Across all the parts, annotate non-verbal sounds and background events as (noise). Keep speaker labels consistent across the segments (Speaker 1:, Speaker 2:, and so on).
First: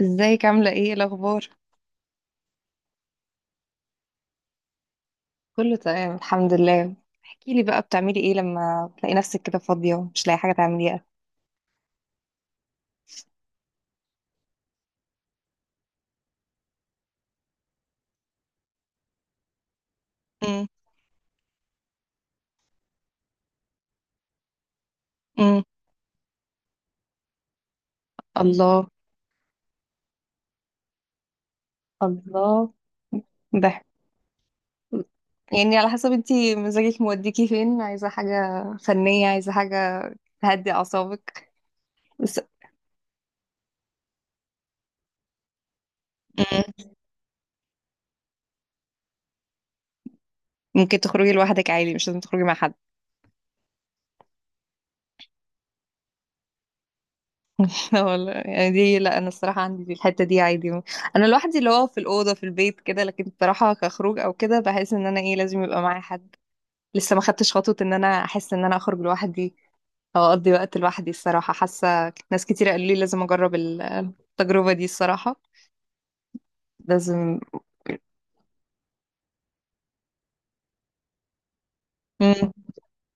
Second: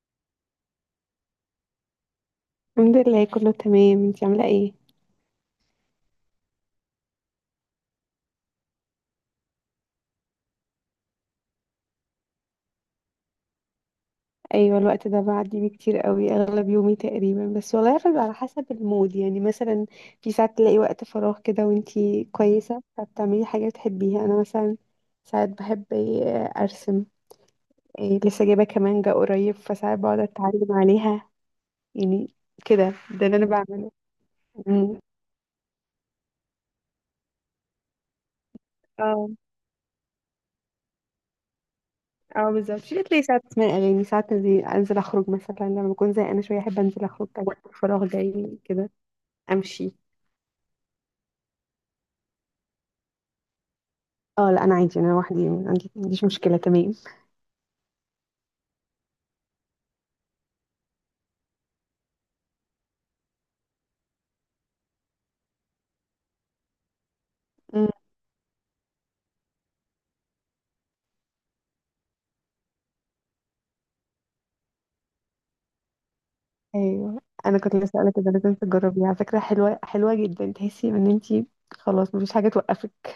Speaker 1: ازيك عاملة ايه الأخبار؟
Speaker 2: الحمد لله، كله تمام. انتي عاملة ايه؟
Speaker 1: كله تمام الحمد لله. احكيلي بقى بتعملي ايه لما تلاقي نفسك كده فاضية ومش لاقي حاجة تعمليها.
Speaker 2: ايوه الوقت ده بعدي بيه كتير قوي اغلب يومي تقريبا، بس والله بيبقى على حسب المود، يعني مثلا في ساعات
Speaker 1: امم
Speaker 2: تلاقي وقت فراغ كده وانتي كويسة فبتعملي حاجة بتحبيها. انا مثلا ساعات
Speaker 1: امم
Speaker 2: بحب ايه، ارسم. ايه، لسه جايبة
Speaker 1: الله.
Speaker 2: كمانجة قريب فساعات بقعد اتعلم عليها يعني،
Speaker 1: الله.
Speaker 2: كده ده اللي انا
Speaker 1: ده.
Speaker 2: بعمله. مم.
Speaker 1: يعني على حسب انتي مزاجك موديكي فين، عايزة حاجة فنية،
Speaker 2: اه،
Speaker 1: عايزة حاجة تهدي أعصابك بس.
Speaker 2: اه بالظبط. في بتلاقي ساعات اسمع اغاني، ساعات انزل اخرج، مثلا لما بكون زهقانة شوية احب
Speaker 1: امم
Speaker 2: انزل اخرج وقت الفراغ جاي كده، امشي.
Speaker 1: ممكن تخرجي لوحدك عادي؟ مش لازم تخرجي مع حد.
Speaker 2: اه لا، انا عادي، انا لوحدي، ما عنديش مشكله، تمام.
Speaker 1: (laughs) لا والله، يعني دي لا، أنا الصراحة عندي في الحتة دي عادي. أنا لوحدي اللي هو في الأوضة في البيت كده، لكن الصراحة كخروج أو كده بحس إن أنا ايه لازم يبقى معايا حد. لسه ما خدتش خطوة
Speaker 2: أمم،
Speaker 1: ان انا احس ان انا اخرج لوحدي او اقضي وقت لوحدي. الصراحة حاسة ناس كتير قالوا لي لازم اجرب التجربة دي الصراحة.
Speaker 2: ايوه،
Speaker 1: لازم.
Speaker 2: انا كنت لسه اقول لك ده، لازم تجربيها على فكره، حلوه حلوه جدا، تحسي ان انت خلاص مفيش حاجه
Speaker 1: مم.
Speaker 2: توقفك.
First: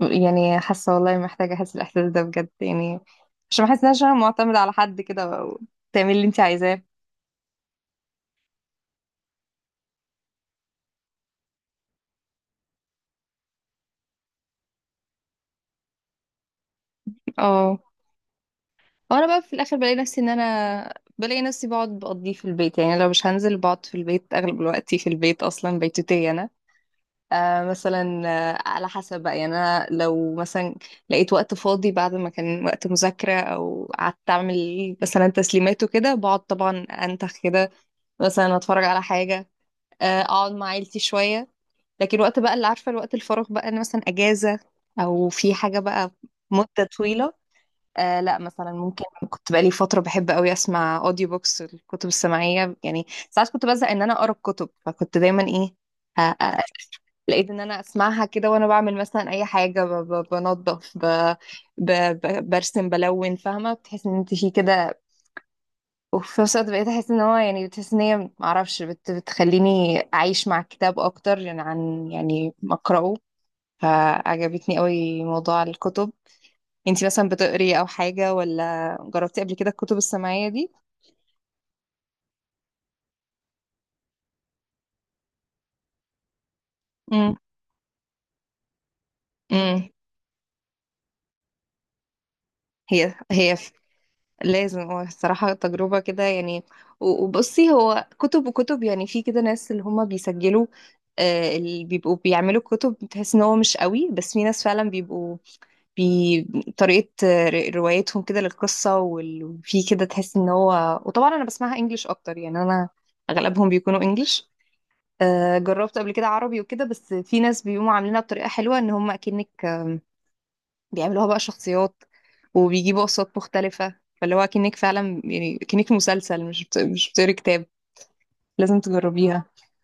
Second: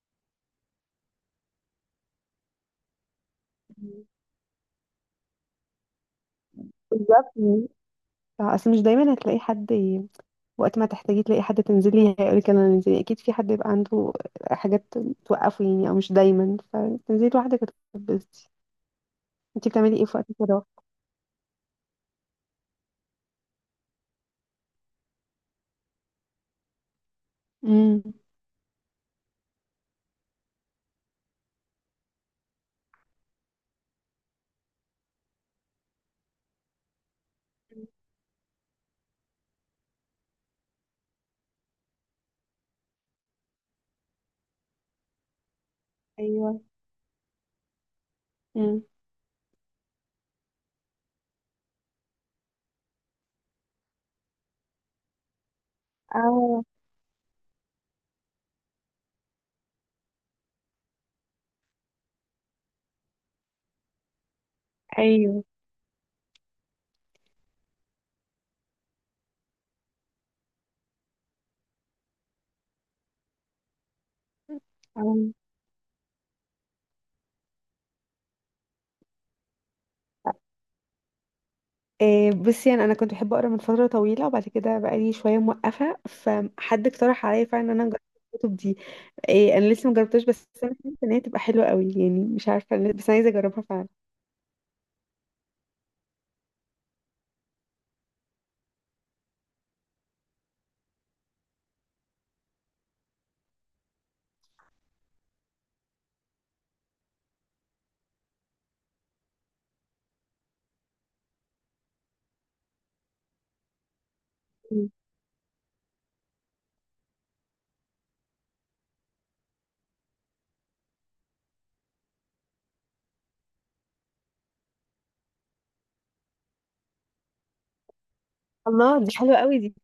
Speaker 1: يعني حاسة والله محتاجة احس الاحساس ده بجد يعني، عشان ما احسش
Speaker 2: مم.
Speaker 1: ان انا معتمدة على حد كده او تعمل اللي انت عايزاه.
Speaker 2: بالظبط. آه، اصل مش دايما هتلاقي حد ي... وقت ما تحتاجي تلاقي حد تنزلي هيقولك يلا ننزلي، اكيد في حد يبقى عنده حاجات توقفه يعني، او مش دايما، فتنزلي لوحدك
Speaker 1: اه.
Speaker 2: وتتبسطي.
Speaker 1: وانا بقى في
Speaker 2: انت
Speaker 1: الاخر بلاقي
Speaker 2: بتعملي ايه في
Speaker 1: نفسي ان
Speaker 2: وقت الفراغ؟
Speaker 1: انا بلاقي نفسي بقعد بقضيه في البيت، يعني لو مش هنزل بقعد في البيت اغلب الوقت، في البيت اصلا، بيتوتية انا. آه
Speaker 2: امم،
Speaker 1: مثلا، على حسب بقى، يعني انا لو مثلا لقيت وقت فاضي بعد ما كان وقت مذاكرة او قعدت اعمل مثلا تسليمات وكده، بقعد طبعا انتخ كده. مثلا اتفرج على حاجة. آه اقعد مع عيلتي شوية. لكن وقت بقى اللي عارفة، الوقت الفراغ بقى انا مثلا اجازة او في حاجة بقى
Speaker 2: ايوه،
Speaker 1: مدة طويلة. آه لا مثلا
Speaker 2: امم،
Speaker 1: ممكن، كنت بقالي فترة بحب قوي اسمع اوديو بوكس، الكتب السمعية يعني. ساعات كنت بزهق ان انا اقرا الكتب فكنت دايما ايه، آه، آه،
Speaker 2: اه،
Speaker 1: لقيت ان انا اسمعها كده وانا بعمل مثلا اي حاجه، بنظف، ب... برسم بلون، فاهمه؟ بتحس ان انت في كده.
Speaker 2: ايوه،
Speaker 1: وفي نفس الوقت بقيت احس ان هو يعني، بتحس ان هي معرفش بتخليني اعيش مع الكتاب اكتر، يعني عن يعني ما اقراه. فعجبتني
Speaker 2: أو.
Speaker 1: قوي موضوع الكتب. انت مثلا بتقري او حاجه ولا جربتي قبل كده الكتب السماعيه دي؟
Speaker 2: إيه، بصي يعني انا كنت بحب اقرا من فتره طويله، وبعد كده بقالي شويه موقفه فحد اقترح
Speaker 1: امم
Speaker 2: عليا فعلا ان انا اجرب الكتب دي. إيه انا
Speaker 1: امم
Speaker 2: لسه ما جربتهاش، بس انا حاسه ان هي تبقى حلوه قوي، يعني مش بس
Speaker 1: هي
Speaker 2: انا عايزه
Speaker 1: هي
Speaker 2: اجربها فعلا.
Speaker 1: لازم هو الصراحة تجربة كده يعني. وبصي هو كتب وكتب يعني. في كده ناس اللي هما بيسجلوا آه، اللي بيبقوا بيعملوا كتب بتحس ان هو مش قوي، بس في ناس فعلا بيبقوا طريقة روايتهم كده للقصة وفي كده تحس ان هو، وطبعا انا بسمعها انجليش اكتر يعني انا اغلبهم بيكونوا انجليش.
Speaker 2: مم.
Speaker 1: آه، جربت قبل كده عربي وكده، بس في ناس بيقوموا عاملينها بطريقة حلوة ان هم اكنك بيعملوها بقى شخصيات وبيجيبوا أصوات مختلفة، فاللي هو كأنك فعلا يعني كأنك في مسلسل، مش بتقري كتاب. لازم
Speaker 2: الله، دي حلوه
Speaker 1: تجربيها.
Speaker 2: قوي دي.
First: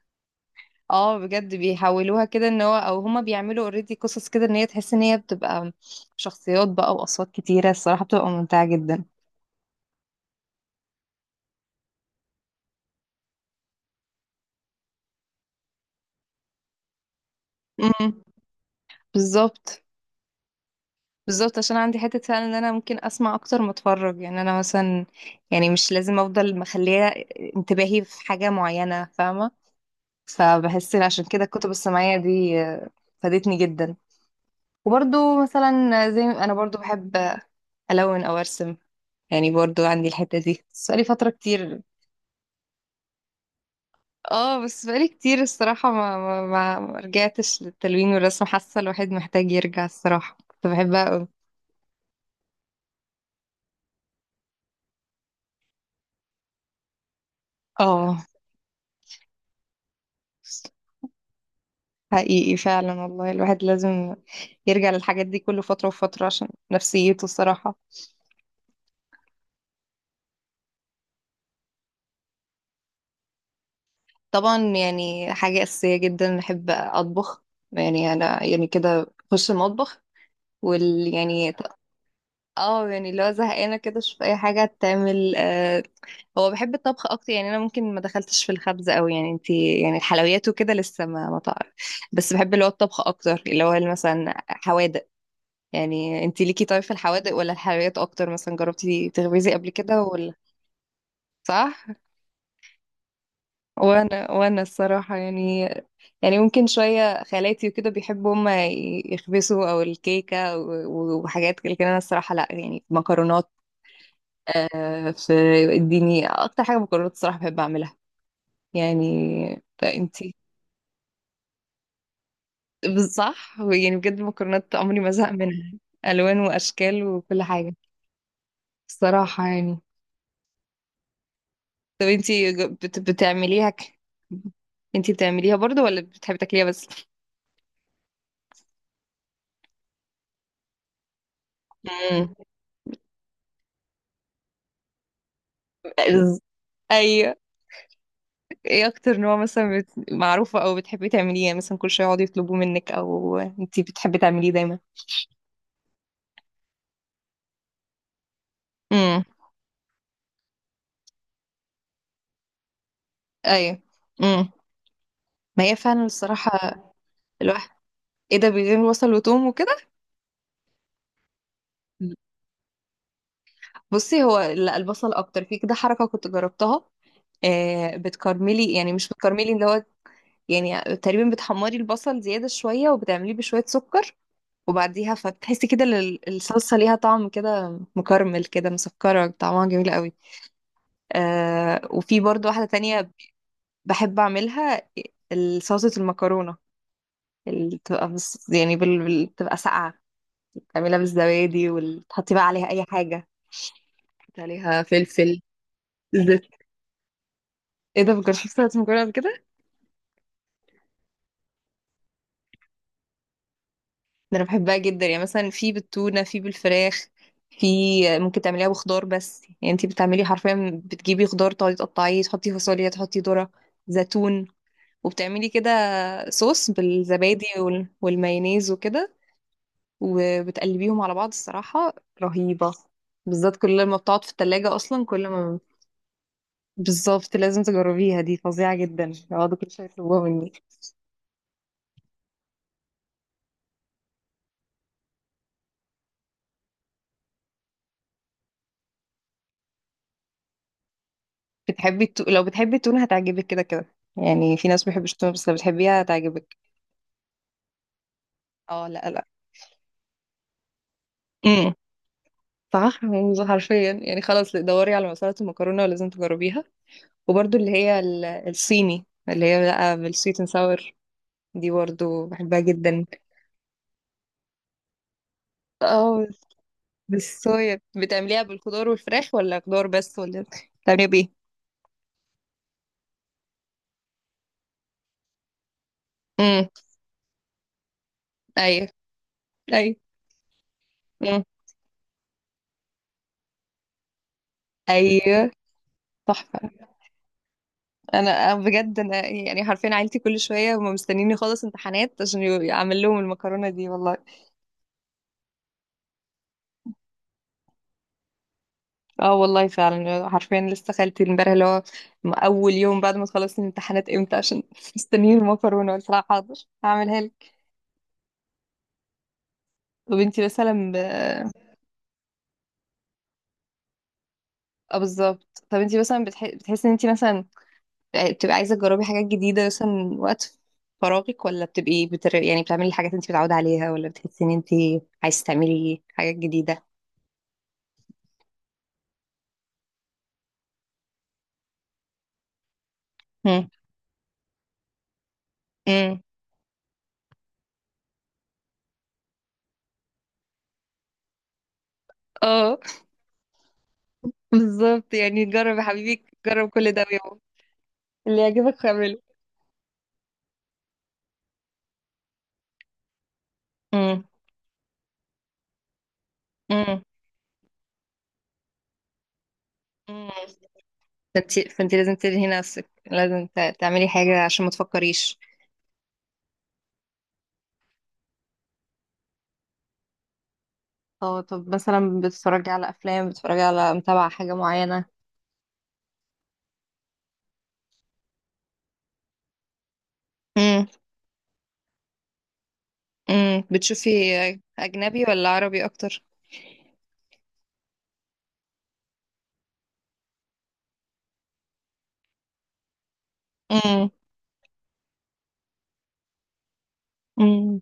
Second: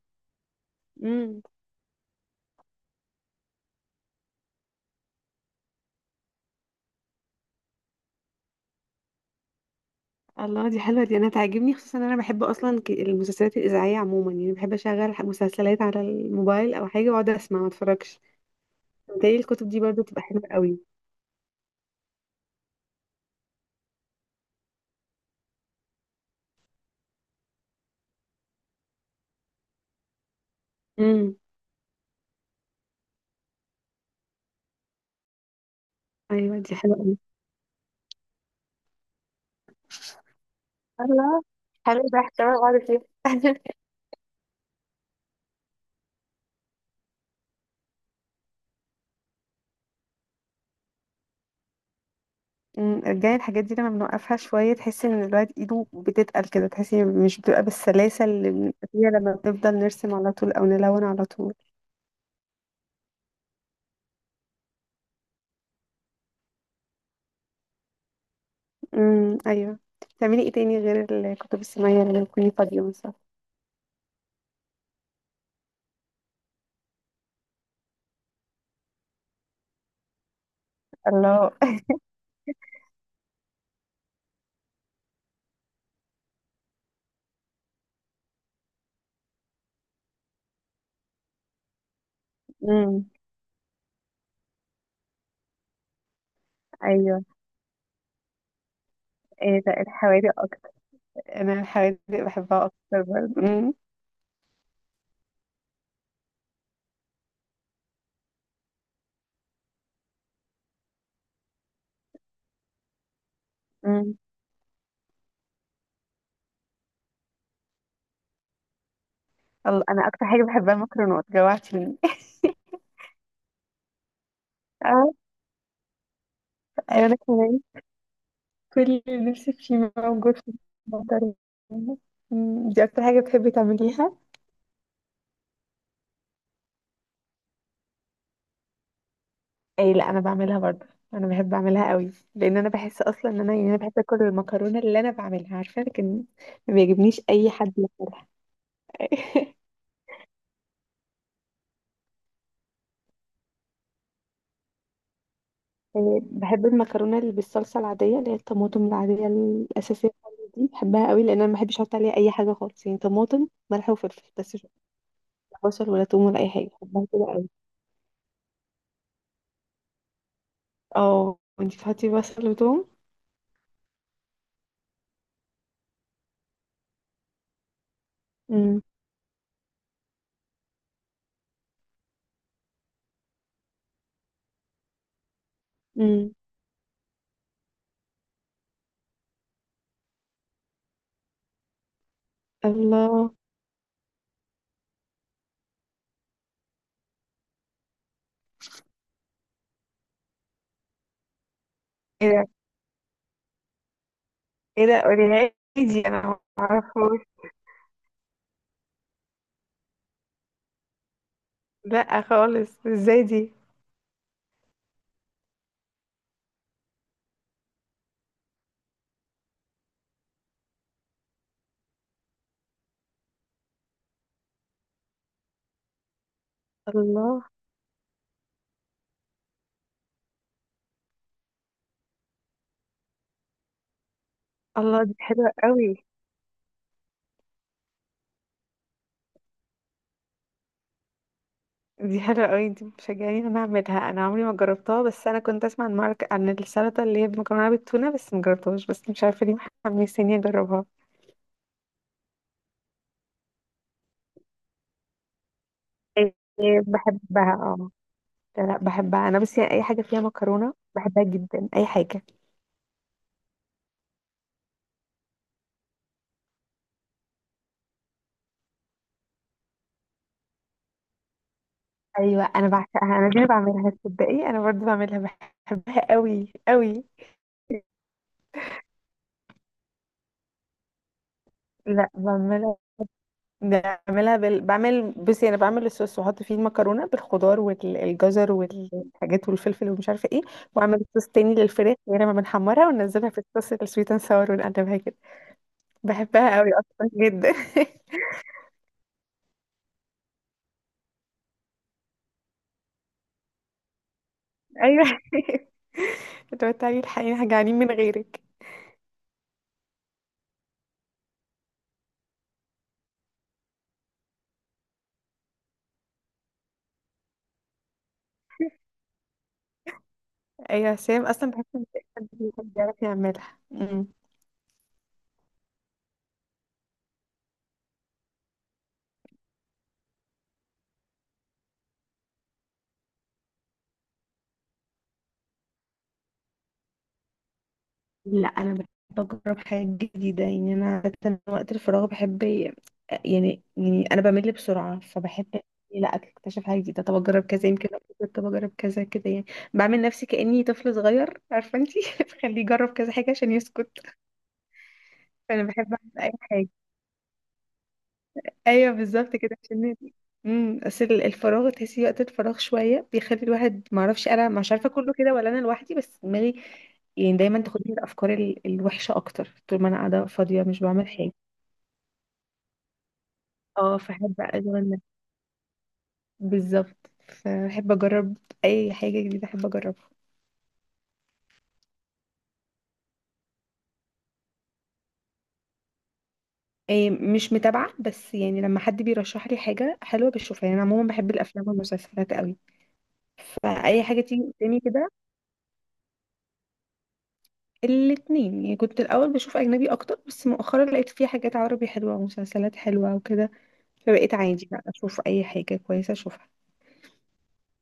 Speaker 1: اه
Speaker 2: امم،
Speaker 1: بجد بيحولوها كده، ان هو او هما بيعملوا اوريدي قصص كده، ان هي تحس ان هي بتبقى شخصيات بقى، واصوات كتيره. الصراحه بتبقى ممتعه جدا.
Speaker 2: الله دي حلوه دي، انا تعجبني، خصوصا ان انا بحب اصلا المسلسلات الاذاعيه عموما، يعني بحب اشغل مسلسلات على الموبايل او حاجه واقعد اسمع ما اتفرجش.
Speaker 1: امم
Speaker 2: متهيألي الكتب دي
Speaker 1: بالظبط.
Speaker 2: برضو تبقى حلوه قوي.
Speaker 1: بالظبط عشان عندي حته فعلا ان انا ممكن اسمع اكتر ما اتفرج، يعني انا مثلا يعني مش لازم افضل مخليه انتباهي في حاجه معينه، فاهمه؟ فبحس إن عشان
Speaker 2: امم،
Speaker 1: كده الكتب السمعية دي فادتني جدا. وبرضو مثلا زي ما انا
Speaker 2: ايوه دي
Speaker 1: برضو
Speaker 2: حلوه قوي.
Speaker 1: بحب الون او ارسم، يعني برضو عندي الحتة دي بس بقالي فترة
Speaker 2: الله،
Speaker 1: كتير.
Speaker 2: حلو ده، احتمال اقعد فيه. (laughs)
Speaker 1: اه بس بقالي كتير الصراحة، ما رجعتش للتلوين والرسم. حاسة الواحد محتاج يرجع الصراحة، كنت بحبها قوي.
Speaker 2: مم، رجعي الحاجات دي، لما بنوقفها شوية تحسي ان الواحد ايده بتتقل كده، تحسي مش بتبقى بالسلاسة
Speaker 1: اه،
Speaker 2: اللي بنبقى فيها لما بنفضل نرسم على طول او نلون على طول.
Speaker 1: حقيقي فعلا والله الواحد لازم يرجع للحاجات دي كل فترة وفترة عشان نفسيته الصراحة.
Speaker 2: امم، ايوه. بتعملي ايه تاني غير الكتب السماوية لما تكوني فاضية مثلا؟
Speaker 1: طبعا يعني حاجة أساسية جدا، بحب أطبخ. يعني أنا يعني كده أخش المطبخ. وال
Speaker 2: الله.
Speaker 1: يعني ط-
Speaker 2: (laughs)
Speaker 1: اه يعني لو زهقانة كده أشوف أي حاجة تعمل. هو بحب الطبخ أكتر. يعني أنا ممكن ما دخلتش في الخبز أوي، يعني انتي يعني الحلويات وكده لسه ما تعرف. بس بحب اللي هو الطبخ
Speaker 2: امم،
Speaker 1: أكتر، اللي هو مثلا حوادق. يعني انتي ليكي طيب في
Speaker 2: ايوه،
Speaker 1: الحوادق ولا الحلويات أكتر؟ مثلا جربتي تخبزي
Speaker 2: ايه
Speaker 1: قبل
Speaker 2: ده،
Speaker 1: كده ولا؟
Speaker 2: الحوادق اكتر. انا
Speaker 1: صح؟
Speaker 2: الحوادق بحبها اكتر برضه. امم،
Speaker 1: وانا الصراحه يعني، يعني ممكن شويه خالاتي وكده بيحبوا هما يخبزوا او الكيكه وحاجات كده، لكن انا الصراحه لا. يعني مكرونات
Speaker 2: امم،
Speaker 1: آه، في اديني اكتر حاجه مكرونات الصراحه بحب اعملها. يعني
Speaker 2: الله، انا اكتر
Speaker 1: انتي،
Speaker 2: حاجة بحبها المكرونات، جوعتيني. (laughs)
Speaker 1: صح، يعني بجد المكرونات عمري ما
Speaker 2: اه،
Speaker 1: زهق منها. الوان واشكال
Speaker 2: ايوه انا
Speaker 1: وكل
Speaker 2: كمان،
Speaker 1: حاجه.
Speaker 2: كل اللي
Speaker 1: الصراحه
Speaker 2: نفسي
Speaker 1: يعني،
Speaker 2: فيه موجود في المطر.
Speaker 1: طب انتي
Speaker 2: دي اكتر حاجة بتحبي
Speaker 1: بتعمليها
Speaker 2: تعمليها؟
Speaker 1: انتي بتعمليها برضو ولا بتحبي تاكليها بس؟
Speaker 2: اي لا، انا بعملها برضه، انا بحب اعملها قوي،
Speaker 1: مم.
Speaker 2: لان انا بحس اصلا ان انا، يعني انا بحب اكل المكرونه اللي انا بعملها عارفه، لكن ما بيعجبنيش
Speaker 1: ايوه.
Speaker 2: اي حد ياكلها.
Speaker 1: ايه اكتر نوع
Speaker 2: (laughs)
Speaker 1: مثلا معروفة او بتحبي تعمليه، يعني مثلا كل شوية يقعدوا يطلبوه منك او انتي بتحبي تعمليه دايما؟
Speaker 2: يعني بحب المكرونه اللي بالصلصه العاديه، اللي هي الطماطم
Speaker 1: امم
Speaker 2: العاديه الاساسيه خالص، دي بحبها قوي، لان انا ما بحبش احط عليها اي حاجه خالص، يعني طماطم
Speaker 1: ايوه.
Speaker 2: ملح وفلفل
Speaker 1: امم
Speaker 2: بس، مش
Speaker 1: ما
Speaker 2: بحط
Speaker 1: هي
Speaker 2: بصل ولا
Speaker 1: فعلا
Speaker 2: توم ولا اي
Speaker 1: الصراحة
Speaker 2: حاجه، بحبها كده قوي.
Speaker 1: الواحد. ايه ده، بيعمل بصل وتوم وكده؟
Speaker 2: اه، وانتي بتحطي بصل وتوم؟
Speaker 1: بصي هو لا، البصل اكتر. في كده حركة كنت جربتها، آه بتكرملي،
Speaker 2: امم،
Speaker 1: يعني مش بتكرملي اللي هو، يعني تقريبا بتحمري البصل زيادة شوية وبتعمليه بشوية سكر وبعديها، فبتحسي كده
Speaker 2: امم،
Speaker 1: الصلصة ليها طعم كده مكرمل كده مسكرة، طعمها جميل قوي. آه، وفي برضو واحدة تانية
Speaker 2: الله،
Speaker 1: بحب اعملها، صلصة المكرونة اللي بتبقى بس يعني بتبقى ساقعة، تعملها بالزبادي
Speaker 2: ايه
Speaker 1: وتحطي بقى
Speaker 2: ده،
Speaker 1: عليها اي حاجة، تحطي عليها
Speaker 2: ايه ده،
Speaker 1: فلفل
Speaker 2: قوليها لي دي انا ما
Speaker 1: زيت.
Speaker 2: اعرفهاش.
Speaker 1: ايه ده، مكنتش شفت صلصة المكرونة قبل كده.
Speaker 2: لا خالص، ازاي دي؟
Speaker 1: ده انا بحبها جدا، يعني مثلا في بالتونة، في بالفراخ، في ممكن تعمليها بخضار بس. يعني انتي بتعملي حرفيا بتجيبي خضار تقعدي تقطعيه، تحطي فاصوليا، تحطي ذرة، زيتون. وبتعملي كده صوص
Speaker 2: الله،
Speaker 1: بالزبادي والمايونيز وكده، وبتقلبيهم على بعض. الصراحة رهيبة، بالذات كل ما بتقعد في التلاجة
Speaker 2: الله،
Speaker 1: أصلا
Speaker 2: دي
Speaker 1: كل
Speaker 2: حلوة
Speaker 1: ما.
Speaker 2: قوي
Speaker 1: بالظبط، لازم تجربيها دي، فظيعة جدا، يقعدوا كل شوية يطلبوها مني.
Speaker 2: دي، حلوة قوي دي، بتشجعني انا اعملها، انا عمري ما جربتها، بس انا كنت اسمع عن مارك، عن السلطة اللي هي بمكرونة بالتونة، بس ما جربتهاش، بس مش عارفة ليه. محمسيني اجربها.
Speaker 1: بتحبي لو بتحبي التونة هتعجبك كده كده، يعني في ناس ما بيحبوش التونة بس لو بتحبيها
Speaker 2: إيه،
Speaker 1: هتعجبك.
Speaker 2: بحبها اه، لا لا
Speaker 1: اه لا لا.
Speaker 2: بحبها انا، بس يعني اي حاجة فيها مكرونة بحبها جدا،
Speaker 1: امم
Speaker 2: اي حاجة.
Speaker 1: صح، يعني حرفيا يعني، خلاص دوري على مسألة المكرونة ولازم تجربيها. وبرده اللي هي الصيني اللي هي بقى بالسويت اند ساور، دي برضه
Speaker 2: ايوه
Speaker 1: بحبها
Speaker 2: انا
Speaker 1: جدا.
Speaker 2: بعشقها، انا دي اللي بعملها، تصدقي انا برضو بعملها، بحبها
Speaker 1: اه،
Speaker 2: قوي قوي.
Speaker 1: بالصويا بتعمليها بالخضار والفراخ ولا خضار بس؟ ولا بتعمليها بايه؟
Speaker 2: لا بعملها بعملها بال... بعمل، بصي انا بعمل الصوص واحط فيه
Speaker 1: امم
Speaker 2: المكرونه بالخضار والجزر
Speaker 1: ايوه.
Speaker 2: والحاجات والفلفل
Speaker 1: ايوه.
Speaker 2: ومش عارفه ايه، واعمل صوص
Speaker 1: امم
Speaker 2: تاني للفراخ، غير ما بنحمرها وننزلها في الصوص السويت اند ساور ونقلبها كده.
Speaker 1: ايوه.
Speaker 2: بحبها
Speaker 1: تحفه.
Speaker 2: قوي اصلا جدا. (laughs)
Speaker 1: انا بجد، انا يعني حرفيا عيلتي كل شويه هم مستنيني اخلص امتحانات عشان اعمل لهم المكرونه دي والله.
Speaker 2: ايوه. (laughs) لو تعالي، الحقيقه جعانين من غيرك.
Speaker 1: اه والله فعلا حرفيا، لسه خالتي امبارح اللي هو، اول يوم بعد ما تخلص الامتحانات امتى، عشان (laughs) مستنيين المكرونه، قلت لها حاضر، هعملها لك. طب انتي مثلا
Speaker 2: ايوه سام، اصلا بحس ان في حد بيحب يعرف يعملها. أمم.
Speaker 1: اه بالظبط، طب انتي مثلا بتحسي ان انتي مثلا بتبقى عايزة تجربي حاجات جديدة مثلا من وقت فراغك، ولا بتبقي يعني بتعملي الحاجات انت متعودة عليها، ولا بتحسي ان انت عايزة تعملي حاجات جديدة؟
Speaker 2: لا انا بحب اجرب حاجات جديده، يعني انا عادة وقت الفراغ بحب، يعني
Speaker 1: مم.
Speaker 2: يعني انا بمل بسرعه، فبحب لا
Speaker 1: مم.
Speaker 2: اكتشف حاجه جديده، طب اجرب كذا يمكن أبسط، طب اجرب كذا كده يعني، بعمل نفسي كاني طفل صغير، عارفه انتي، (laughs) بخليه
Speaker 1: اه
Speaker 2: يجرب كذا حاجه عشان يسكت.
Speaker 1: (laughs) بالظبط، يعني
Speaker 2: فانا
Speaker 1: جرب يا
Speaker 2: بحب اعمل
Speaker 1: حبيبي،
Speaker 2: اي
Speaker 1: جرب
Speaker 2: حاجه.
Speaker 1: كل ده ويوم اللي يعجبك
Speaker 2: ايوه
Speaker 1: اعمله.
Speaker 2: بالظبط كده، عشان نادي. امم، الفراغ، تحسي وقت الفراغ شويه بيخلي الواحد، ما
Speaker 1: مم.
Speaker 2: اعرفش انا مش عارفه كله كده ولا انا لوحدي، بس دماغي
Speaker 1: مم.
Speaker 2: يعني دايما تاخدني الوحشه اكتر طول ما انا قاعده
Speaker 1: مم.
Speaker 2: فاضيه مش بعمل حاجه.
Speaker 1: فانت لازم تلهي نفسك، لازم
Speaker 2: اه
Speaker 1: تعملي
Speaker 2: فاحب
Speaker 1: حاجة عشان ما
Speaker 2: اشغل نفسي.
Speaker 1: تفكريش.
Speaker 2: بالظبط فاحب اجرب اي حاجه جديده، احب اجربها.
Speaker 1: اه، طب مثلا بتتفرجي على افلام، بتتفرجي على متابعة حاجة معينة؟
Speaker 2: إيه مش متابعه، بس يعني لما حد بيرشح لي حاجه حلوه بشوفها، يعني انا
Speaker 1: مم.
Speaker 2: عموما بحب الافلام والمسلسلات قوي،
Speaker 1: مم.
Speaker 2: فاي
Speaker 1: بتشوفي
Speaker 2: حاجه تيجي قدامي كده.
Speaker 1: اجنبي ولا عربي اكتر؟
Speaker 2: الاتنين، يعني كنت الأول بشوف أجنبي أكتر، بس مؤخرا لقيت فيه حاجات عربي حلوة ومسلسلات حلوة وكده،
Speaker 1: امم
Speaker 2: فبقيت عادي بقى أشوف أي حاجة كويسة أشوفها.
Speaker 1: امم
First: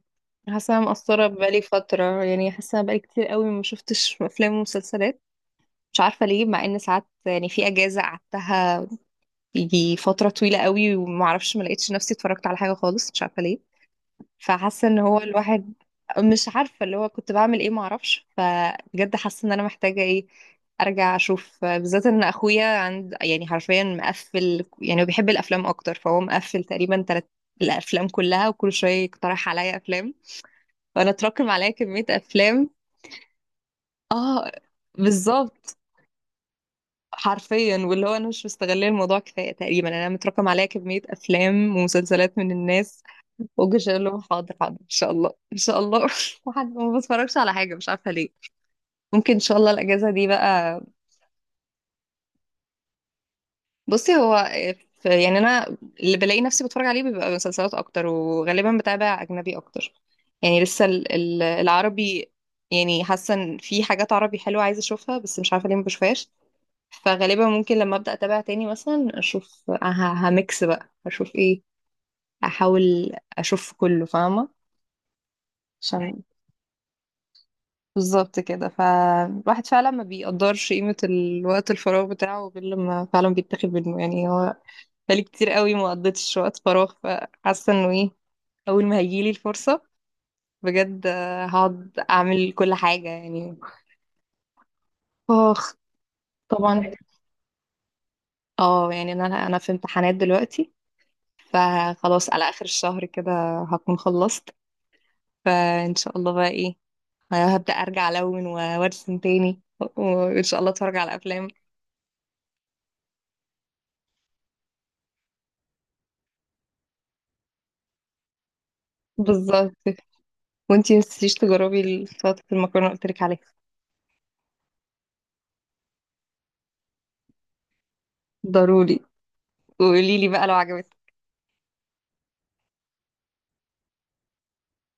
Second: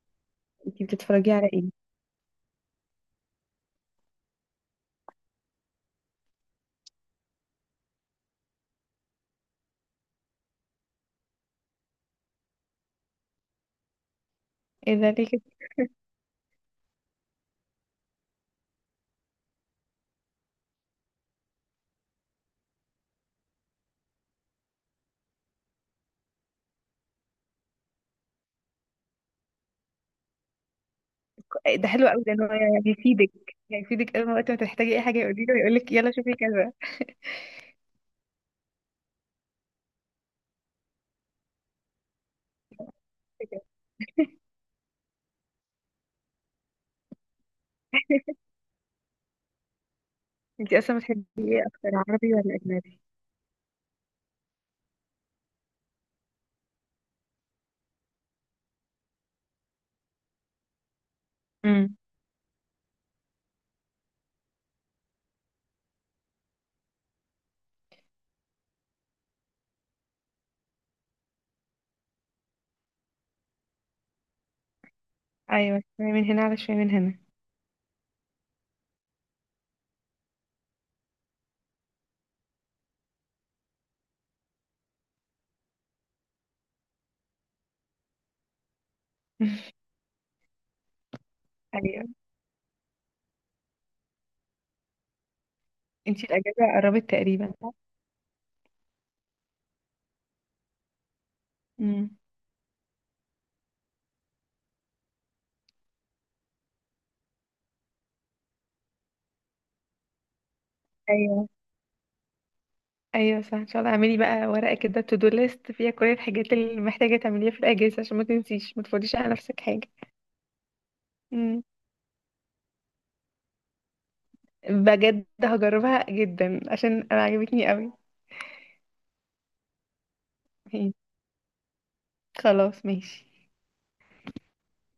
Speaker 1: حاسه أنا
Speaker 2: انتي
Speaker 1: مقصره
Speaker 2: بتتفرجي على
Speaker 1: بقالي
Speaker 2: ايه؟
Speaker 1: فتره. يعني حاسه بقالي كتير قوي ما شفتش افلام ومسلسلات، مش عارفه ليه، مع ان ساعات يعني في اجازه قعدتها يجي فتره طويله قوي وما اعرفش، ما لقيتش نفسي اتفرجت على حاجه خالص، مش عارفه ليه. فحاسه
Speaker 2: ايه
Speaker 1: ان
Speaker 2: ده،
Speaker 1: هو
Speaker 2: ليه كده؟
Speaker 1: الواحد، مش عارفه اللي هو كنت بعمل ايه ما اعرفش، فبجد حاسه ان انا محتاجه ايه ارجع اشوف. بالذات ان اخويا عند، يعني حرفيا مقفل، يعني هو بيحب الافلام اكتر، فهو مقفل تقريبا تلات الافلام كلها، وكل شويه يقترح عليا افلام، فانا اتراكم عليا
Speaker 2: إيه ده
Speaker 1: كمية
Speaker 2: حلو قوي ده، إن هو
Speaker 1: افلام.
Speaker 2: يعني بيفيدك، يعني بيفيدك أول ما وقت
Speaker 1: اه
Speaker 2: ما تحتاجي أي حاجة يقولي له يقول
Speaker 1: بالظبط،
Speaker 2: لك يلا شوفي كذا
Speaker 1: حرفيا واللي هو انا مش مستغله الموضوع كفايه تقريبا، يعني انا متراكم عليا كميه افلام ومسلسلات من الناس
Speaker 2: كده.
Speaker 1: واجي اقول لهم حاضر حاضر، ان شاء الله ان شاء الله، (laughs) وحد ما بتفرجش على حاجه مش عارفه ليه.
Speaker 2: (laughs)
Speaker 1: ممكن ان شاء الله الاجازه دي
Speaker 2: انتي
Speaker 1: بقى.
Speaker 2: أصلا بتحبي ايه أكتر، عربي ولا أجنبي؟
Speaker 1: بصي هو يعني انا، اللي بلاقي نفسي بتفرج عليه بيبقى مسلسلات اكتر، وغالبا بتابع اجنبي اكتر، يعني لسه
Speaker 2: امم،
Speaker 1: العربي، يعني حاسه ان في حاجات عربي حلوه عايزه اشوفها، بس مش عارفه ليه ما بشوفهاش. فغالبا ممكن لما ابدا اتابع تاني مثلا اشوف هميكس بقى، اشوف ايه، احاول اشوف كله، فاهمه؟
Speaker 2: ايوه، شويه
Speaker 1: عشان
Speaker 2: من هنا على شويه من هنا.
Speaker 1: بالظبط كده. فالواحد فعلا ما بيقدرش قيمه الوقت الفراغ بتاعه غير لما فعلا بيتاخد منه، يعني هو بقالي كتير قوي ما قضيتش وقت فراغ، فحاسه انه ايه، اول ما هيجيلي الفرصه
Speaker 2: (laughs)
Speaker 1: بجد هقعد
Speaker 2: أيوه.
Speaker 1: اعمل كل حاجه يعني. اخ.
Speaker 2: انتي الأجازة
Speaker 1: طبعا،
Speaker 2: قربت تقريبا صح؟
Speaker 1: اه يعني انا في امتحانات دلوقتي،
Speaker 2: امم،
Speaker 1: فخلاص على اخر الشهر كده هكون خلصت، فان شاء الله بقى ايه هبدأ ارجع الون وارسم تاني، وان شاء الله اتفرج على افلام.
Speaker 2: أيوة. ايوه صح، ان شاء الله اعملي بقى ورقه كده تو دو ليست فيها كل الحاجات اللي محتاجه تعمليها في الاجازه، عشان ما تنسيش ما تفضيش على نفسك
Speaker 1: بالظبط،
Speaker 2: حاجه.
Speaker 1: وانتي متنسيش
Speaker 2: امم،
Speaker 1: تجربي السلطة المكرونة اللي قلت لك عليها.
Speaker 2: بجد هجربها جدا عشان انا عجبتني قوي.
Speaker 1: ضروري، وقولي لي بقى لو
Speaker 2: مم.
Speaker 1: عجبتك.
Speaker 2: خلاص ماشي.